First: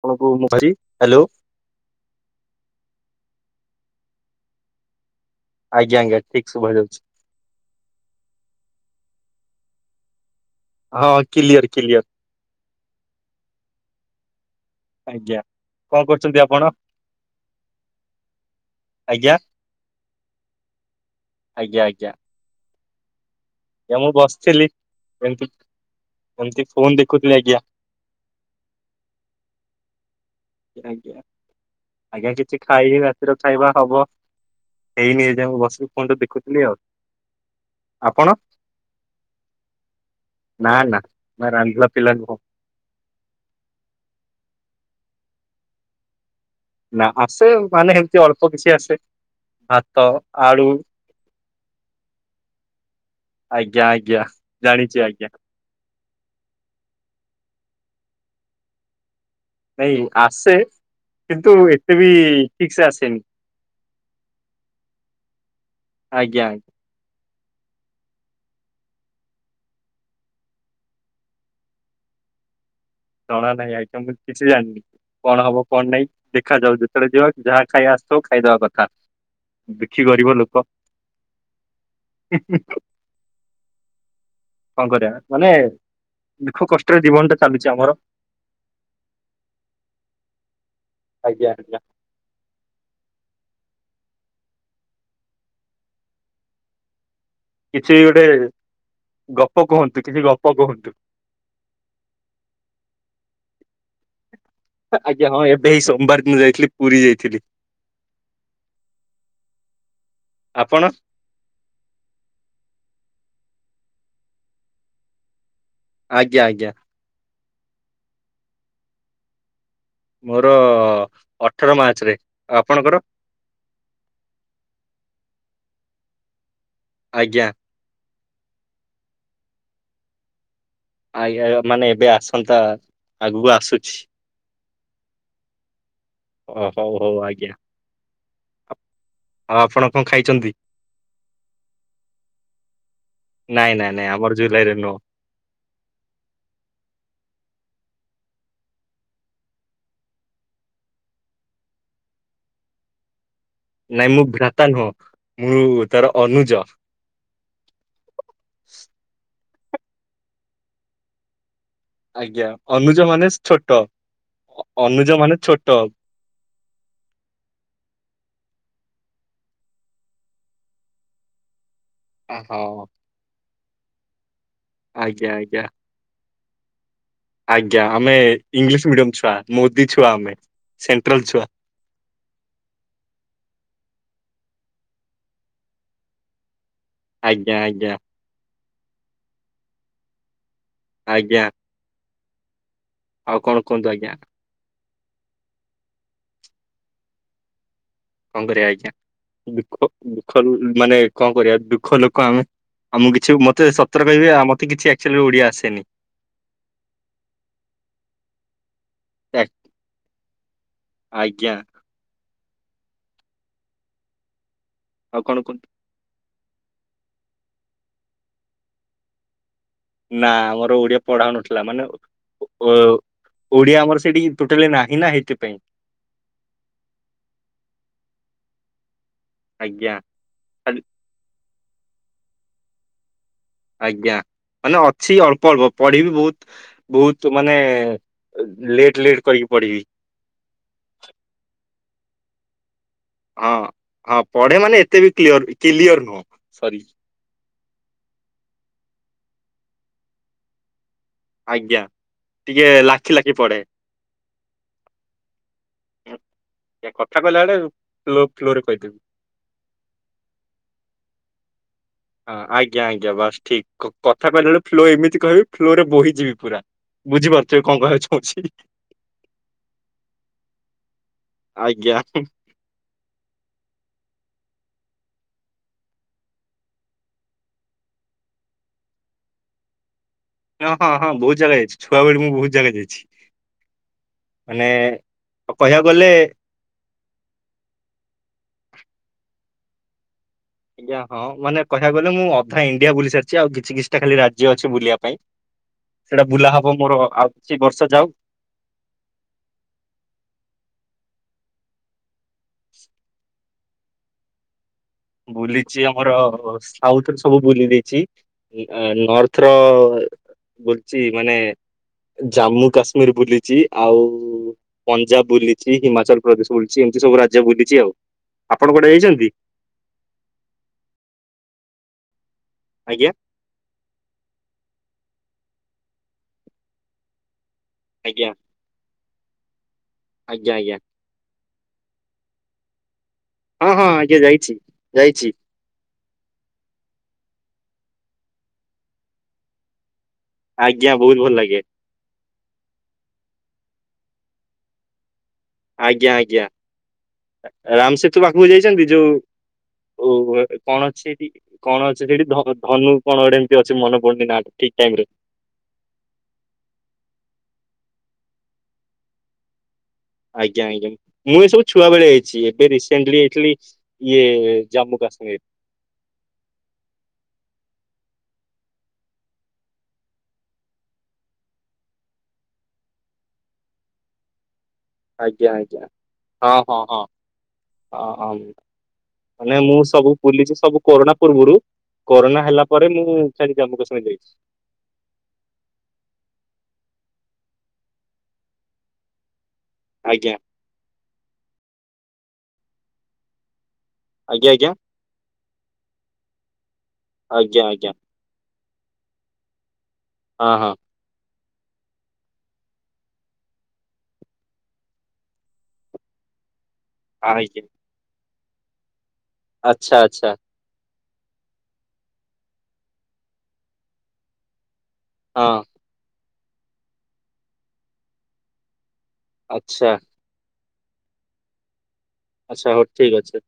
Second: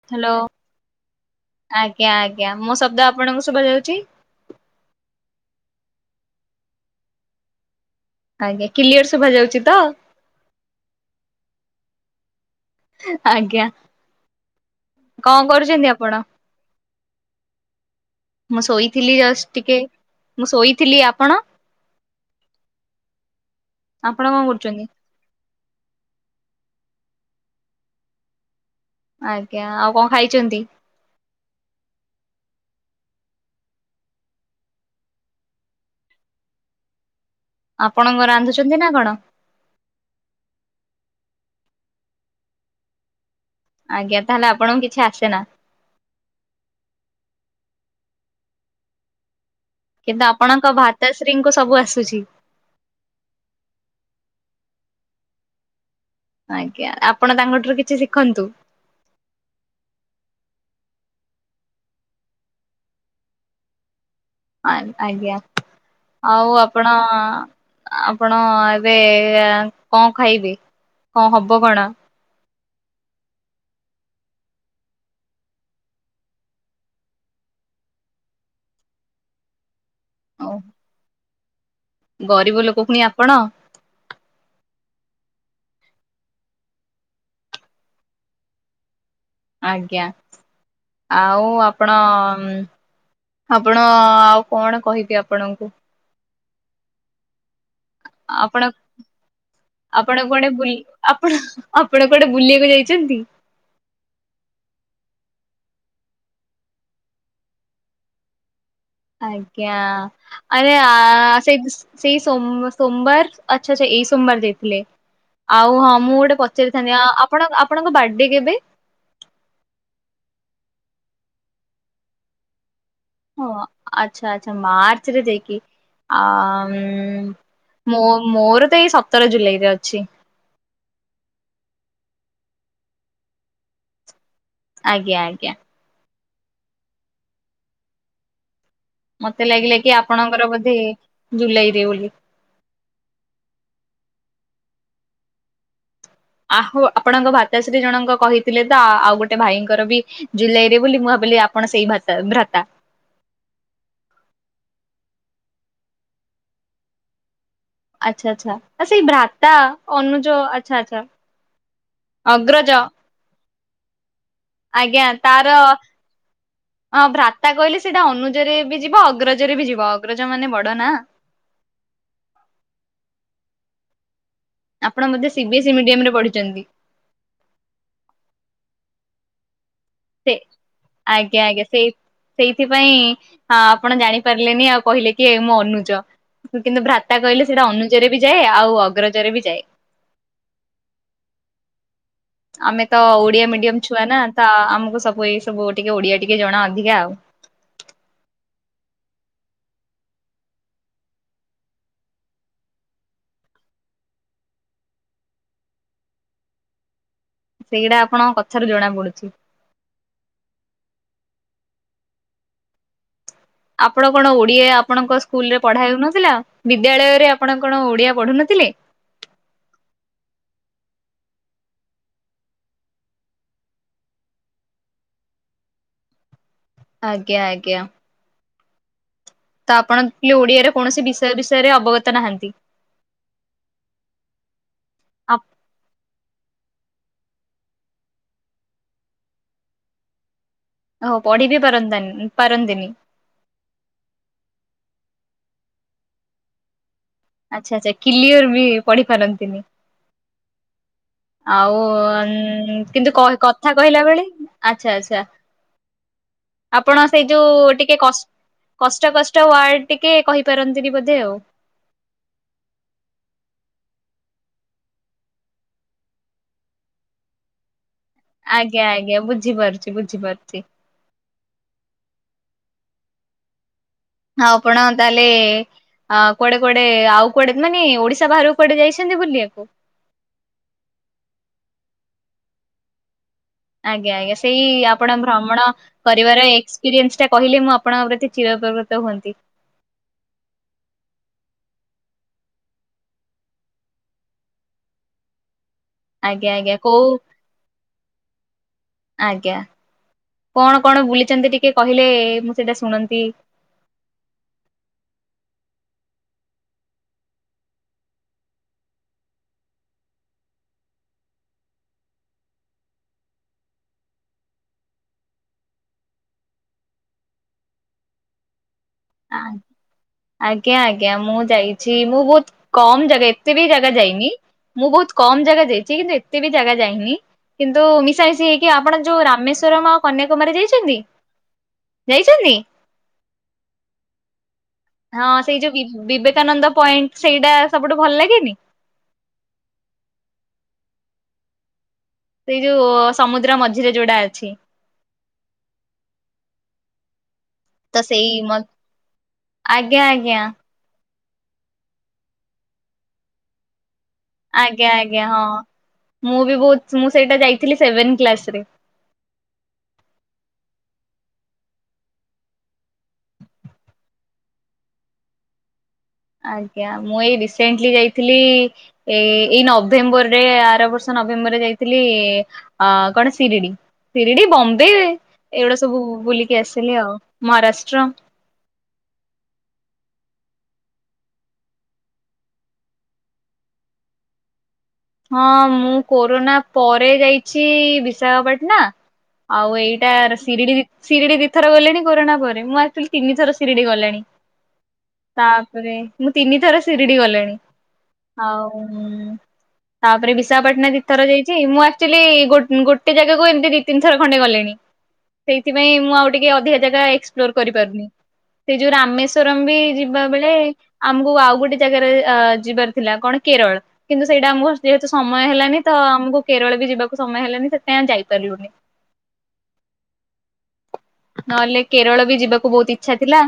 ଆପଣଙ୍କୁ ହ୍ୟାଲୋ। ମୁଁ କହିଲି ହ୍ୟାଲୋ ଆଜ୍ଞା ଆଜ୍ଞା ମୁଁ ଶବ୍ଦ ଆପଣଙ୍କୁ ଶୁଭା ଯାଉଛି? ଆଜ୍ଞା-ଆଜ୍ଞା ଠିକ ଶୁଭା ଯାଉଛି। ଆଜ୍ଞା, କ୍ଲିଅର ଶୁଭା ଯାଉଛି ତ? ହଁ କ୍ଲିୟର-କ୍ଲିୟର। ଆଜ୍ଞା, ଆଜ୍ଞା। କଣ କରୁଛନ୍ତି କଣ ଆପଣ? କରୁଛନ୍ତି ମୁଁ ଶୋଇଥିଲି ଆଜ୍ଞା ଜଷ୍ଟ ଟିକେ। ମୁଁ ଶୋଇଥିଲି ଆପ୍ ଆଜ୍ଞା-ଆଜ୍ଞା। ଏ ମୁଁ ଆପଣ କଣ ବସିଥିଲି କରୁଛନ୍ତି? ଏମିତି। ଏମିତି ଫୋନ ଦେଖୁଥିଲି ଆଜ୍ଞା। ଆଜ୍ଞା, ଆଉ କଣ ଖାଇ ଆଜ୍ଞା-ଆଜ୍ଞା କିଛି ଖାଇନି ରାତିର ଖାଇବା ହବ। ହେଇନି ଏଯାଏ ମୁଁ ବସି ଫୋନ୍ ଦେଖୁଥିଲି ଆଉ। ଆପଣଙ୍କ ଆପଣ? ରାନ୍ଧୁଛନ୍ତି ନା କଣ? ନା-ନା ମା ରାନ୍ଧିବା ପିଲା ନୁହଁ। ଆଜ୍ଞା, ତାହଲେ ଆପଣଙ୍କୁ କିଛି ଆସେ ନା? ନା ଆସେ ମାନେ ସେମିତି ଅଳ୍ପ କିଛି ଆସେ। ଭାତ କିନ୍ତୁ ଆଳୁ ଆପଣଙ୍କ ଭାତଶ୍ରୀଙ୍କୁ ସବୁ ଆସୁଛି। ଆଜ୍ଞା-ଆଜ୍ଞା ଜାଣିଛି ଆଜ୍ଞା। ଆଜ୍ଞା, ଆପଣ ତାଙ୍କଠାରୁ କିଛି ଶିଖନ୍ତୁ। ନାଇଁ ଆସେ କିନ୍ତୁ ଏତେ ବି ଠିକ ସେ ଆସେନି। ଆଜ୍ଞା! ଆଜ୍ଞା ଆଜ୍ଞା। ଆଉ ଆପଣ ଆପଣ ଏବେ କଣ ଖାଇବେ? କଣ ହବ କଣ? ଜଣା ନାହିଁ ଆଇଟମ କିଛି ଜାଣିନି। କଣ ହବ କଣ ନାଇଁ ଦେଖାଯାଉ ଯେତେବେଳେ ଯିବା ଯାହା ଖାଇ ଆସ ବ ଖାଇଦେବା କଥା। ଦୁଖି ଗରିବ ଲୋକ। ଗରିବ ଲୋକ ପୁଣି ଆପଣ କଣ କରିବା? ମାନେ ଦୁଃଖ କଷ୍ଟରେ ଜୀବନ ଟା ଚାଲୁଛି ଆମର। ଆଜ୍ଞା! ଆଉ ଆଜ୍ଞା ଆଜ୍ଞା। ଆପଣ ଆପଣ ଆଉ କଣ କହିବେ ଆପଣଙ୍କୁ। କିଛିି ଗୋଟେ ଆପଣ ଗପ କୁହନ୍ତୁ କିଛି ଆପଣ ଗପ କୁଉଆଡେ ବୁଲି କୁହନ୍ତୁ। ଆପଣ-ଆପଣ କୁଆଡେ ବୁଲିବାକୁ ଯାଇଛନ୍ତି? ଆଜ୍ଞା ହଁ! ଏବେ ଏଈ ସୋମବାର ଦିନ ଯାଇଥିଲି ପୁରୀ ଯାଇଥିଲି। ଆଜ୍ଞା! ଆରେ ଆପଣ ଆ ସେ-ସେଇ ସୋମ-ସୋମବାର ଆଚ୍ଛା-ଆଚ୍ଛା ଏଇ ସୋମବାର ଯାଇଥିଲେ। ଆଉ ହଁ ମୁଁ ଗୋଟେ ଆଜ୍ଞା ଆଜ୍ଞା ପଚାରିଥାନ୍ତି ଆ ଆପଣ ଆପଣଙ୍କ ବାଡେ କେବେ? ମୋର ଅଠର ମାର୍ଚ୍ଚରେ ଆଉ ଆପଣଙ୍କର? ହ ଆଚ୍ଛା-ଆଚ୍ଛା ମାର୍ଚ୍ଚରେ ଯାଇକି ଆ ଆଜ୍ଞା ହୁଁ ମୋ ମୋର ତ ଏଇ ସତର ଜୁଲାଇରେ ଅଛି। ଆଜ୍ଞା! ମାନେ ଏବେ ଆସନ୍ତା ଆଗକୁ ଆସୁଛି। ଆଜ୍ଞା-ଆଜ୍ଞା। ଓ ହଉ-ହଉ ଆଜ୍ଞା। ମତେ ଆଉ ଲାଗିଲା ଆପଣ କି କଣ ଆପଣଙ୍କର ଖାଇଛନ୍ତି? ବୋଧେ ଜୁଲାଇରେ ବୋଲି। ନାଇଁ ନାଇଁ ନାଇଁ ଆମର ଜୁଲାଇରେ ନୁହଁ। ଆହୋ ଆପଣଙ୍କ ଭତାଶ୍ରୀ ଜଣଙ୍କ କହିଥିଲେ ତ ଆଉ ଗୋଟେ ଭାଇଙ୍କର ବି ଜୁଲାଇରେ ବୋଲି ମୁଁ ଭାବି ବୋଲି ଆପଣ ସେଇ ଭତା ଭ୍ରାତା। ନାଇଁ ମୁଁ ଭ୍ରାତା ନୁହଁ ମୁଁ ତାର ଅନୁଜ। ଆଚ୍ଛା-ଆଚ୍ଛା ସେ ଭ୍ରାତା ଅନୁଜ ଆଚ୍ଛା-ଆଚ୍ଛା। ଆଜ୍ଞା! ଅନୁଜ ମାନେ ଛୋଟ। ଆଜ୍ଞା! ଅନୁଜ ମାନେ ତାର ଛୋଟ ଅ ଭ୍ରାତା କହିଲେ ସେଇଟା ଅନୁଜରେ ବି ଯିବ ଅଗ୍ରଜରେ ବି ଯିବ। ଅଗ୍ରଜ ମାନେ ବଡ ନା। ଓ ହୋ। ଆପଣ ବୋଧେ ଆଜ୍ଞା ଆଜ୍ଞା ସିବିଏସ୍ଇ ମିଡିୟମ ରେ ପଢିଛନ୍ତି ଆଜ୍ଞା ଆମେ ଇଂଲିଶ ମିଡିୟମ ଛୁ ତା ମୁଁ ସେ ଆଜ୍ଞା ଆଜ୍ଞା ସେଇ ସେଇଥିପାଇଁ ଆପଣ ଜାଣି ପାରିଲେନି ଆଉ କହିଲେ କି ଏ ମୁଁ ଅନୁଜ କିନ୍ତୁ ଭ୍ରାତା କହିଲେ ଆଜ୍ଞା ସେଇଟା ଆଜ୍ଞା ଅନୁଜରେ ବି ଯାଏ ଆଉ ଅଗ୍ରଜରେ ବି ଯାଏ। ଆଜ୍ଞା। ଆମେ ତ ଆଉ ଓଡିଆ କଣ ମିଡିୟମ କୁହନ୍ତୁ ଛୁଆ ଆଜ୍ଞା ନା ତ ଆମକୁ ସବୁ ଏଇ ସବୁ ଟିକେ ଓଡିଆ ଟିକେ ଜଣା ଅଧିକା ଆଉ। କଣ କରିବା ଆଜ୍ଞା ଦୁଃଖ ଦୁଃଖ ମାନେ କଣ କରିବା ଦୁଃଖ ଲୋକ ଆମେ। ଆଉ ମୁଁ କିଛି ମତେ ସତରେ କହିବି ଆ ମତେ କିଛି ଆକ୍ଚୁଆଲି ଓଡିଆ ଆସେନି। [inaudible] ସେଇଗଟା ଆପଣଙ୍କ କଥାରୁ ଜଣା ପଡୁଛି। ଆ- ଆଜ୍ଞା। ଆପଣ କଣ ଓଡିଆ ଆପଣଙ୍କ ଆଉ କଣ ସ୍କୁଲ ରେ କୁହନ୍ତୁ। ପଢା ହେଉନଥିଲା। ବିଦ୍ୟାଳୟରେ ଆପଣ କଣ ଓଡିଆ ପଢୁନଥିଲେ। ନା ଆମର ଓଡିଆ ପଢା ହନଥିଲା ମାନେ ଅ ଓଡିଆ ଆମର ସେଠି ଟୋଟାଲି ନାହିଁ ନା ହେଇଥିପାଇଁ। ଆଜ୍ଞା ଆଜ୍ଞା। ତ ଆଜ୍ଞା ଆପଣ ଓଡିଆରେ ଖାଲି କୌଣସି ବିଷୟ ବିଷୟରେ ଅବଗତ ନାହାନ୍ତି। ଆଜ୍ଞା ମାନେ ଅଛି ଅଳ୍ପ ଅଳ୍ପ ପଢିବି ବହୁତ ବହୁତ ମାନେ ଲେଟ ଲେଟ କରିକି ପଢିବି। ହଉ ପଢି ବି ପାରନ୍ତାନି ପାରନ୍ତିନି ହଁ ହଁ ପଢେ ମାନେ ଏତେ ବି କ୍ଲିୟର କିଲିଅର୍ ନୁହଁ ସରି। ଆଚ୍ଛା ଆଛା କିଲିୟର ବି ପଢି ପାରନ୍ତିନି। ଆଜ୍ଞା ଟିକେ ଆଉ ଲାଖି କିନ୍ତୁ ଲାଖି ପଢେ। କଥା କହିଲା ବେଳେ ଆଛା ଆଛା। ଆଜ୍ଞା, ଆପଣ କଥା ସେଇ କହିଲା ବେଳେ ଯୋଉ ଟିକେ ଫ୍ଲୋ କଷ୍ଟ ଫ୍ଲୋରେ କହିଦେବି। କଷ୍ଟ କଷ୍ଟ ୱାର୍ଡ ଟିକେ କହିପାରନ୍ତିନି ବୋଧେ ଆଉ। ହଁ ଆଜ୍ଞା ଆଜ୍ଞା ବାସ୍ ଠିକ କଥା କହିଲା ବେଳେ ଫ୍ଲୋ ଏମିତି କହିବି ଫ୍ଲୋ ରେ ବୋହିଯିବି ପୁରା। ବୁଝିପାରୁଥିବେ କଣ କହ ଆଜ୍ଞା ଆଜ୍ଞା ବୁଝିପାରୁଚି ବୁଝିପାରୁଚି। ଆଜ୍ଞା। ହଁ ଆପଣ ତାହେଲେ ଅ କୁଆଡେ କୁଆଡେ ଆଉ କୁଆଡେ ମାନେ ଓଡିଶା ବାହାରକୁ କୁଆଡେ ଯାଇଛନ୍ତି ବୁଲିବାକୁ। ହଁ ହଁ ହଁ ବହୁତ ଜାଗା ଯାଇଛି ଛୁଆବେଳେ ମୁଁ ବହୁତ ଜାଗା ଯାଇଛି। ଆଜ୍ଞା ଆଜ୍ଞା ସେଇ ମାନେ ଆପଣ ଭ୍ରମଣ କହିବାକୁ ଗଲେ କରିବାର ଏକ୍ସପିରିଏନ୍ସ ଟା କହିଲେ ମୁଁ ଆପଣଙ୍କ ପ୍ରତି ଚିରପକୃତ ରହନ୍ତି। ଆଜ୍ଞା ହଁ ମାନେ କହିବାକୁ ଗଲେ ମୁଁ ଅଧା ଇଣ୍ଡିଆ ବୁଲି ସାରିଛି ଆଉ କିଛି କିଛିଟା ଖାଲି ରାଜ୍ୟ ଅଛି ବୁଲିବା ପାଇଁ। ସେଇଟା ଆଜ୍ଞା ବୁଲା ଆଜ୍ଞା ହବ ମୋର କୋଉ ଆଉ କିଛି ବର୍ଷ ଯାଉ। ଆଜ୍ଞା କଣ କଣ ବୁଲିଛନ୍ତି ଟିକେ କହିଲେ ମୁଁ ସେଇଟା ଶୁଣନ୍ତି। ବୁଲିଛି ଆମର ସାଉଥ ର ସବୁ ବୁଲି ଦେଇଛି ନର୍ଥ ର ବଛି ମାନେ ଜାମ୍ମୁ କାଶ୍ମୀର ବୁଲିଛି ଆଉ ପଞ୍ଜାବ ବୁଲିଛି ହିମାଚଳ ପ୍ରଦେଶ ବୁଲିଛି ସବୁ ରାଜ୍ୟ ବୁଲିଛି ଆଉ ଆପଣ କୁଆଡେ ଯାଇଛନ୍ତି। ଆଜ୍ଞା ଆଜ୍ଞା ମୁଁ ଯାଇଛି ମୁଁ ବହୁତ କମ ଆଜ୍ଞା ଜାଗା ଏତେ ବି ଜାଗା ଯାଇନି ମୁଁ ବହୁ କମ ଜାଗା ଯାଇଛି କିନ୍ତୁ ଏତେ ବି ଜାଗା ଯାଇନି କିନ୍ତୁ ଆଜ୍ଞା ମିଶାମିଶି ହେଇକି ଆପଣ ଯୋଉ ରାମେଶ ଆଜ୍ଞା କନ୍ୟାକୁମାରୀ ଆଜ୍ଞା ଯାଇଛନ୍ତି ଯାଇଛନ୍ତି। ହଁ ହଁ ଆଜ୍ଞା ଯାଇଛି। ହଁ ଯାଇଛି ସେଇ ଯୋଉ ବି ବିବେ ଏକାନନ୍ଦ ପଏଣ୍ଟ ସେଇଟା ସବୁଠୁ ଭଲ ଲାଗେନି। ଆଜ୍ଞା ବହୁତ ଭଲ ଲାଗେ। ସେଇ ଯୋଉ ସମୁଦ୍ର ମଝିରେ ଯୋଉଟା ଅଛି। ଆଜ୍ଞା, ଆଜ୍ଞା। ତ ରାମସେତୁ ସେଇ ପାଖକୁ ମ ଯାଇଛନ୍ତି? ଆଜ୍ଞା ଆଜ୍ଞା ଯୋଉ କଣ ଅଛି ଏଠି କଣ ଅଛି ସେଠି ଧନୁ କଣ ଗୋଟେ? ଏମିତି ଅଛି ମନ ଆଜ୍ଞା, ଆଜ୍ଞା, ହଁ ମୁଁ ବି ବହୁତ ମୁଁ ସେଇଟା ଯାଇ ସେଭେନ କ୍ଲାସ ରେ ଆଜ୍ଞା, ଆଜ୍ଞା, ମୁଁ ଏ ସବୁ ଛୁଆ ବେଳେ ଯାଇଛି, ଏବେ ରିସେଣ୍ଟଲି ଯାଇଥିଲି ଇଏ ଜାମ୍ମୁ [unintelligible] [inaudible] ଆଜ୍ଞା, ମୁଁ ଏଇ ରିସେଣ୍ଟଲି ଯାଇଥିଲି ଏ ଏଇ ନଭେମ୍ବରରେ ଆର ବର୍ଷ ନଭେମ୍ବରରେ ଯାଇଥିଲି ଅ କଣ ଶିରିଡ଼ି, ଶିରିଡ଼ି, ବମ୍ ଆଜ୍ଞା ଏଇଗୁଡା ଆଜ୍ଞା ସବୁ ବୁଲିକି ହଁ ହଁ ଆସିଲି ହଁ ଆଉ ମହାରାଷ୍ଟ୍ର। ହଁ ହଁ। ମାନେ ମୁଁ ସବୁ ବୁଲିଛି ସବୁ କରୋନା ପୂର୍ବରୁ। କରୋନା ହେଲା ପରେ ମୁଁ ଜାମୁ କାଶ୍ମୀର ଯାଇଛି। ହଁ ମୁଁ କୋରୋନା ପରେ ଯାଇଛି, ବିଶାଖାପାଟନା। ଆଉ ଏଇଟା ଆଜ୍ଞା ଶିରିଡ଼ି, ଶିରିଡ଼ି ଦିଥର ଗଲେଣି କରୋନା ପରେ, ମୁଁ ଆକଚୁଆଲି ତିନିଥର- ସିରିଡି ଗଲାଣି। ଆଜ୍ଞା ତାପରେ, ମୁଁ ତିନିଥର ସିରିଡି ଗଲିଣି ଆଜ୍ଞା ଆଜ୍ଞା ଆଜ୍ଞା ଆଉ ହୁଁ ତାପରେ ହଁ ହଁ ବିଶାଖାପାଟଣା ଦିଥର ଯାଇଛି। ମୁଁ ଆକଚୁଆଲି ଗୋ ଗୋଟେ ଜାଗାକୁ ଏମିତି ଦି ତିନି ଥର ଖଣ୍ଡେ ଗଲିଣି। ସେଇଥିପାଇଁ ମୁଁ ଆଉ ଟିକେ ଅଧି- ଜାଗା ଏକ୍ସପ୍ଲୋର ଆଜ୍ଞା। କରିପାରୁନି, ସେ ଯୋଉ ରାମେଶ୍ଵରମ ବି ଆଚ୍ଛା ଯିବା ଆଚ୍ଛା ବେଳେ- ଆମକୁ ଆଉ ଗୋଟେ ଜାଗାରେ ଅ ଯିବାର ଥିଲା କଣ କେରଳ କିନ୍ତୁ ସେଇଟା ଆମକୁ ଯେହେତୁ ସମୟ ହଁ ହେଲାନି ତ ଆମକୁ କେରଳ ବି ଯିବାକୁ ସମୟ ହେଲାନି, ସେଥିପାଇଁ ଆମେ ଯାଇପାରିଲୁନି। ଆଚ୍ଛା। ନହେଲେ କେରଳ ବି ଯିବାକୁ ଆଚ୍ଛା ହଉ ବହୁତ ଠିକ ଇଚ୍ଛା ଅଛି ଥିଲା,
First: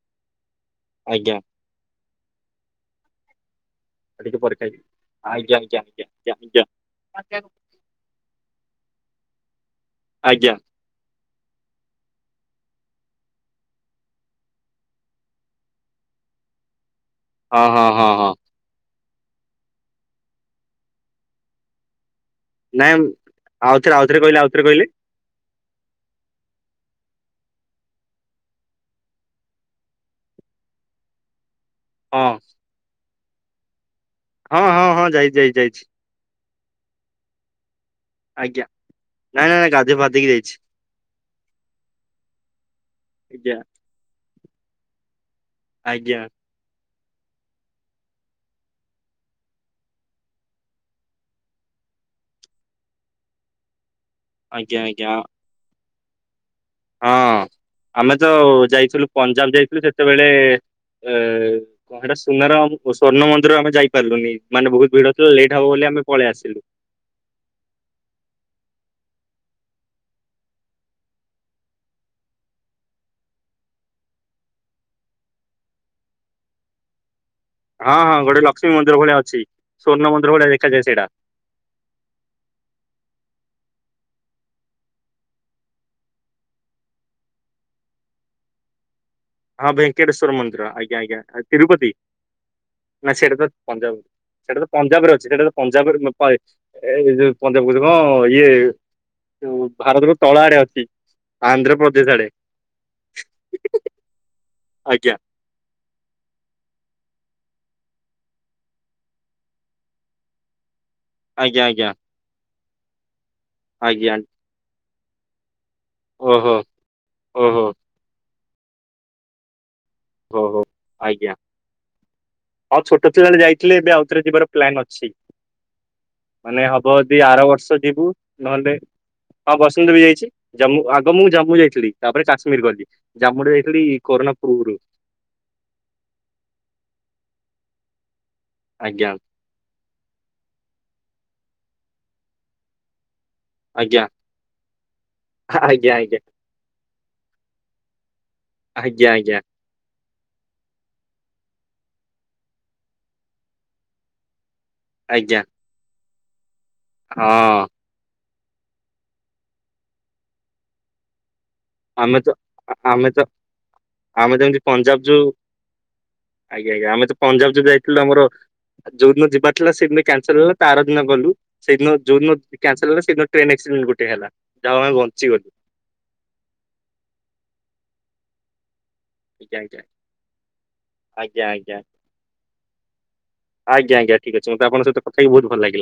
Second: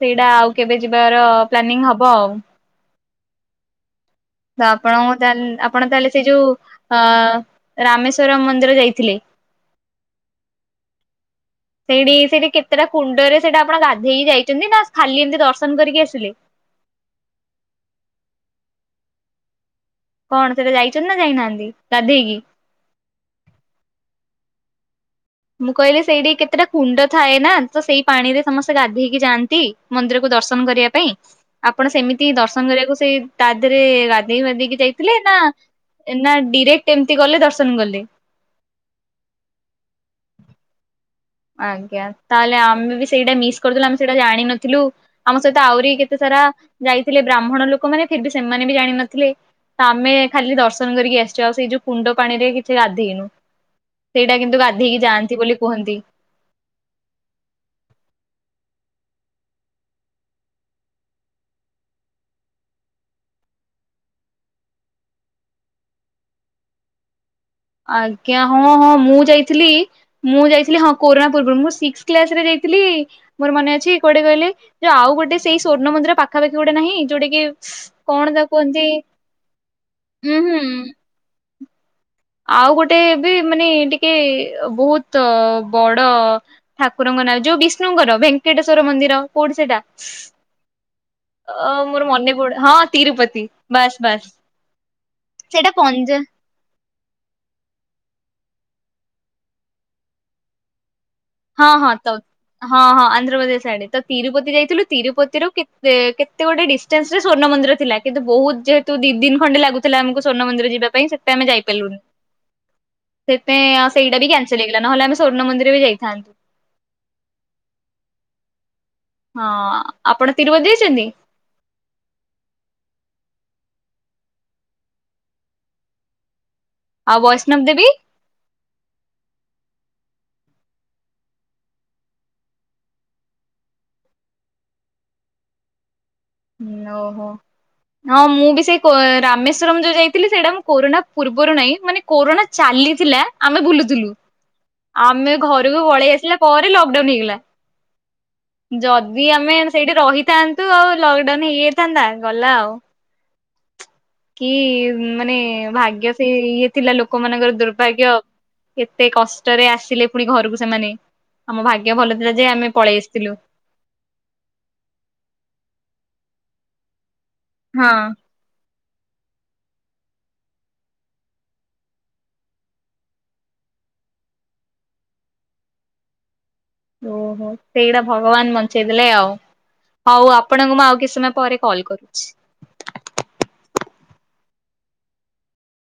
ସେଇଟା ଆଉ କେବେ ଯିବାର ଆଜ୍ଞା ପ୍ଲାନିଂ ହବ ଆଉ। ଆଉ ଟିକେ ପରେ ତ ଖାଇବି। ଆପଣ ତାଲେ ଆଜ୍ଞା ଆଜ୍ଞା ଆପଣ ଆଜ୍ଞା ତାହେଲେ ସେଇ ଆଜ୍ଞା ଯୋଉ ଆଜ୍ଞା ଅ ରାମେଶ୍ଵର ମନ୍ଦିର ଯାଇ ଥିଲେ। ଆଜ୍ଞା। [inaudible] ସେଇଠି, ସେଇଠି କେତେଟା କୁଣ୍ଡରେ ସେଇଟା ଆପଣ ଗାଧେଇକି ଯାଇଛନ୍ତି, ନା ଖାଲି ଏମତି ଦର୍ଶନ କରିକି ଆସିଲେ। [inaudible] ହଁ ହଁ ହଁ ହଁ। କଣ ସେଟା ଯାଇଛନ୍ତି ନା ଯାଇନାହାନ୍ତି ଗାଧେଇକି। ନାଇଁ ଆଉଥରେ, ଆଉଥରେ କହିଲେ, ଆଉଥରେ କହିଲେ। ମୁଁ କହିଲି ସେଇଠି କେତେଟା କୁଣ୍ଡ ଥାଏ ନା, ତ ସେଇ ପାଣି ରେ ସମସ୍ତେ ଗାଧେଇକି ଯାଆନ୍ତି, ମନ୍ଦିରକୁ ଦ ଦର୍ଶନ କରିବା ପାଇଁ, ଆପଣ ହଁ ସେମିତି ଦର୍ଶନ କରିବାକୁ ସେଇ ତା ଦେହରେ ଗାଧେଇ ହଁ ବାଧେଇକି ହଁ ହଁ ଯାଇଥିଲେ ଯାଇଛି ନା ଯାଇଛି ଯାଇଛି ନା ଡିରେକ୍ଟ ଏମତି ଗଲେ ଦର୍ଶନ ଗଲେ। ଆଜ୍ଞା, ନାଇ ନାଇ ନାଇ ଗାଧେଇ ଫାଦେଇ କି ଯାଇଛି। ଆଜ୍ଞା ତାହେଲେ ଆମେ ବି ସେଇଟା ଆଜ୍ଞା ମିସ୍ କରିଦେଲୁ ଆମେ ସେଇଟା ଜାଣିନଥିଲୁ। ଆମ ସହିତ ଆହୁରି କେତେ ଆଜ୍ଞା ସାରା ଯାଇଥିଲେ ବ୍ରାହ୍ମଣ ଲୋକମାନେ ଫେର ବି ସେମାନେ ବି ଜାଣିନଥିଲେ। ତ ଆମେ ଖାଲି ଦର୍ଶନ କରିକି ଆସିଛୁ, ଆଉ ସେଇ ଯୋଉ କୁଣ୍ଡ ପାଣିରେ କିଛି ଗାଧେଇନୁ। ସେଇଟା କିନ୍ତୁ ଆଜ୍ଞା ଗାଧେଇକି ଆଜ୍ଞା ଯାଆନ୍ତି ବୋଲି କୁହନ୍ତି। ହଁ ଆମେ ତ ଯାଇଥିଲୁ, ପଞ୍ଜାବ ଯାଇଥିଲୁ, ସେତେବେଳେ ଏ କଣ ସେଟା ସୁନାର ସ୍ଵର୍ଣ୍ଣ ମନ୍ଦିର ଆମେ ଯାଇପାରିଲୁନି ମାନେ ବହୁତ ଭିଡ ଥିଲା ଲେଟ୍ ହବ ବୋଲି ଆମେ ପଳେଇ ଆସିଲୁ। [inaudible] ଆଜ୍ଞା, ହଁ ହଁ ମୁଁ ଯାଇଥିଲି, ମୁଁ ଯାଇଥିଲି ହଁ କୋରନା ପୂର୍ବରୁ, ମୁଁ ସିକ୍ସ କ୍ଲାସ ରେ ଯାଇ ଥିଲି, ମୋର ମନେ ଅଛି କୋଉଟା କହିଲେ, ଯେ ଆଉ ଗୋଟେ ସେଇ ସ୍ଵର୍ଣ୍ଣ ମନ୍ଦିର ପାଖାପାଖି ଗୋଟେ ନାହିଁ ଯୋଉଟା କି ହଁ ହଁ କଣ ଗୋଟେ ତାକୁ ଲକ୍ଷ୍ମୀ କୁହନ୍ତି? ମନ୍ଦିର ଭଳିଆ ଅଛି ସ୍ଵର୍ଣ୍ଣ ମନ୍ଦିର ଉଁ ଭଳିଆ ହୁଁ ଦେଖାଯାଏ ସେଇଟା ଆଉ ଗୋଟେ ଏବେ ମାନେ ଟିକେ ବହୁତ୍, ବଡ ଠାକୁର ଙ୍କ ନା ଯୋଉ ବିଷ୍ଣୁଙ୍କର ଭେଙ୍କଟେଶ୍ଵର ମନ୍ଦିର? କୋଉଠି ହଁ ସେଟା? ଭେଙ୍କଟେଶ୍ଵର ମନ୍ଦିର ଆଜ୍ଞା ଆଜ୍ଞା ଅ ତିରୁପତି ମୋର ମନେ ପଡୁ, ହଁ ତିରୁପତି ବାସ୍ ବାସ୍। ସେଟା ତ ପଞ୍ଜାବରେ ଅଛି, ସେଟା ତ ସେଇଟା ପଞ୍ଜାବ ରେ ପଞ୍ଜା ପଏ। ଏଇ ଯୋଉ ପଞ୍ଜାବ କହୁଚି କଣ? ଇଏ ଯଉ ଭାରତର ତଳ ଆଡେ ଅଛି। ହଁ ହଁ ଆନ୍ଧ୍ରପ୍ରଦେଶ ତ ଆଡେ ହଁ ହଁ ଆନ୍ଧ୍ରପ୍ରଦେଶ ଆଡେ। ତ ତିରୁପତି ଯାଇଥିଲୁ। ଆଜ୍ଞା ତିରୁପତିରୁ କେତେ କେତେ ଗୋଟେ ଡିସ୍ ଟାନ୍ସରେ ସ୍ଵର୍ଣ୍ଣ ମନ୍ଦିର ଥିଲା। କିନ୍ତ ବହୁତ! ଯେହେୁତୁ ଦି ଦିନ ଖଣ୍ଡେ ଲାଗୁଥିଲା, ଆମକୁ ସ୍ଵର୍ଣ୍ଣ ମନ୍ଦିର ଯିବା ପାଇଁ, ସେଟା ଆମେ ଆଜ୍ଞା ଆଜ୍ଞା ଯାଇପାରିଲୁନି। ସେଇତପାଇଁ, ଅ ସେଇଟା ବି କାନ୍ସେଲ ହେଇଗଲା। ନହେଲେ, ଆମେ ସ୍ଵର୍ଣ୍ଣ ମନ୍ଦିର ବି ଯାଇ ଓ ହୋ, ଓ ହୋ! ହଁ, ଆପଣ ଓହୋ ତିରୁପତି ଯାଇଛନ୍ତି? ତେବେଳେ ଯାଇଥିଲି। ଏବେ ଆଉଥରେ ଯିବାର ପ୍ଲାନ୍ ଅଛି। ମାନେ ହବ ଆଉ ଦି ଆର ବୈଷ୍ଣବ ବର୍ଷ ଦେବୀ ଯିବୁ। ନହେଲେ ହଁ [unintelligible] ବି ଯାଇଛି। ଜାମ୍ମୁ ଆଗ ମୁଁ ଜାମ୍ମୁ ଯାଇଥିଲି ତାପରେ କାଶ୍ମୀର ଗଲି। ଜାମ୍ମୁ ରେ ଯାଇଥିଲି କରୋନା ପୁର୍ବୁରୁ। ଓହୋ! ହଁ, ମୁଁ ବି ସେଇ ଆଜ୍ଞା କ-ରାମେଶ୍ଵରମ ଯୋଉ ଯାଇଥିଲି ସେଇଟା ମୁଁ କରୋନା ପୂର୍ବରୁ ନାହିଁ। ମାନେ କୋରୋନା ଚାଲିଥିଲା ଆମେ ଆଜ୍ଞା ବୁଲୁଥିଲୁ। ଆମେ ଘରକୁ ଆଜ୍ଞା ପଳେଇ ଆଜ୍ଞା ଆସିଲା ପରେ, ଲକ୍ଡାଉନ୍ ହେଇଗଲା। ଆଜ୍ଞା ଯଦି ଆଜ୍ଞା ଆମେ ସେଇଠି ରହିଥାନ୍ତୁ ଆଉ ଲକଡାଉନ ହେଇଯାଇଥାନ୍ତା, ଗଲା ଆଉ କି ମାନେ ଆଜ୍ଞା ଭାଗ୍ୟ ସେ ଇଏ ଥିଲା, ହଁ ଲୋକମାନଙ୍କର ଦୁର୍ଭାଗ୍ୟ। କେତେ କଷ୍ଟରେ ଆସିଲେ ପୁଣି ଘରକୁ ସେମାନେ। ଆମ ଭାଗ୍ୟ ଭଲ ଥିଲା ଯେ, ଆମେ ପଳେଇ ଆସିଥିଲୁ। ଆମେ ଯେମିତି ପଞ୍ଜାବ ଯୋଉ ଆଜ୍ଞା ଆଜ୍ଞା। ଆମେ ତ ପଞ୍ଜାବ ଯଉ ହଁ ଯାଇଥିଲୁ ଆମର ଯଉଦିନ ଯିବାରଥିଲା, ସେଦିନ କ୍ୟାନସଲ ହେଲା। ତାର ଆର ଦିନ ଗଲୁ। ସେଦିନ ଯଉଦିନ କାନ୍ସଲ ହେଲା, ସେଦିନ ଟ୍ରେନ ଏକ୍ସିଡେଣ୍ଟ ଗୋ ଟେ ହେଲା। ଯାହା ହଉ ଆମେ ବଞ୍ଚିଗଲୁ। ଓହୋ! ସେଇଟା ଭଗବାନ ବନ୍ ଞ୍ଚେଇଦେଲେ ଆଉ। ଆଜ୍ଞା ଆଜ୍ଞା ହଉ ଆପଣଙ୍କୁ ମୁଁ ଆଉ କିଛି ସମୟ ଆଜ୍ଞା ପରେ ଆଜ୍ଞା କଲ୍ କରୁଛି। ଆଜ୍ଞା, ଆଜ୍ଞା। ଠିକ୍ ଅଛି। ମତେ ଆପଣଙ୍କ ସହ କଥା ହୋଇ ବହୁତ ଭଲ ଲାଗିଲା।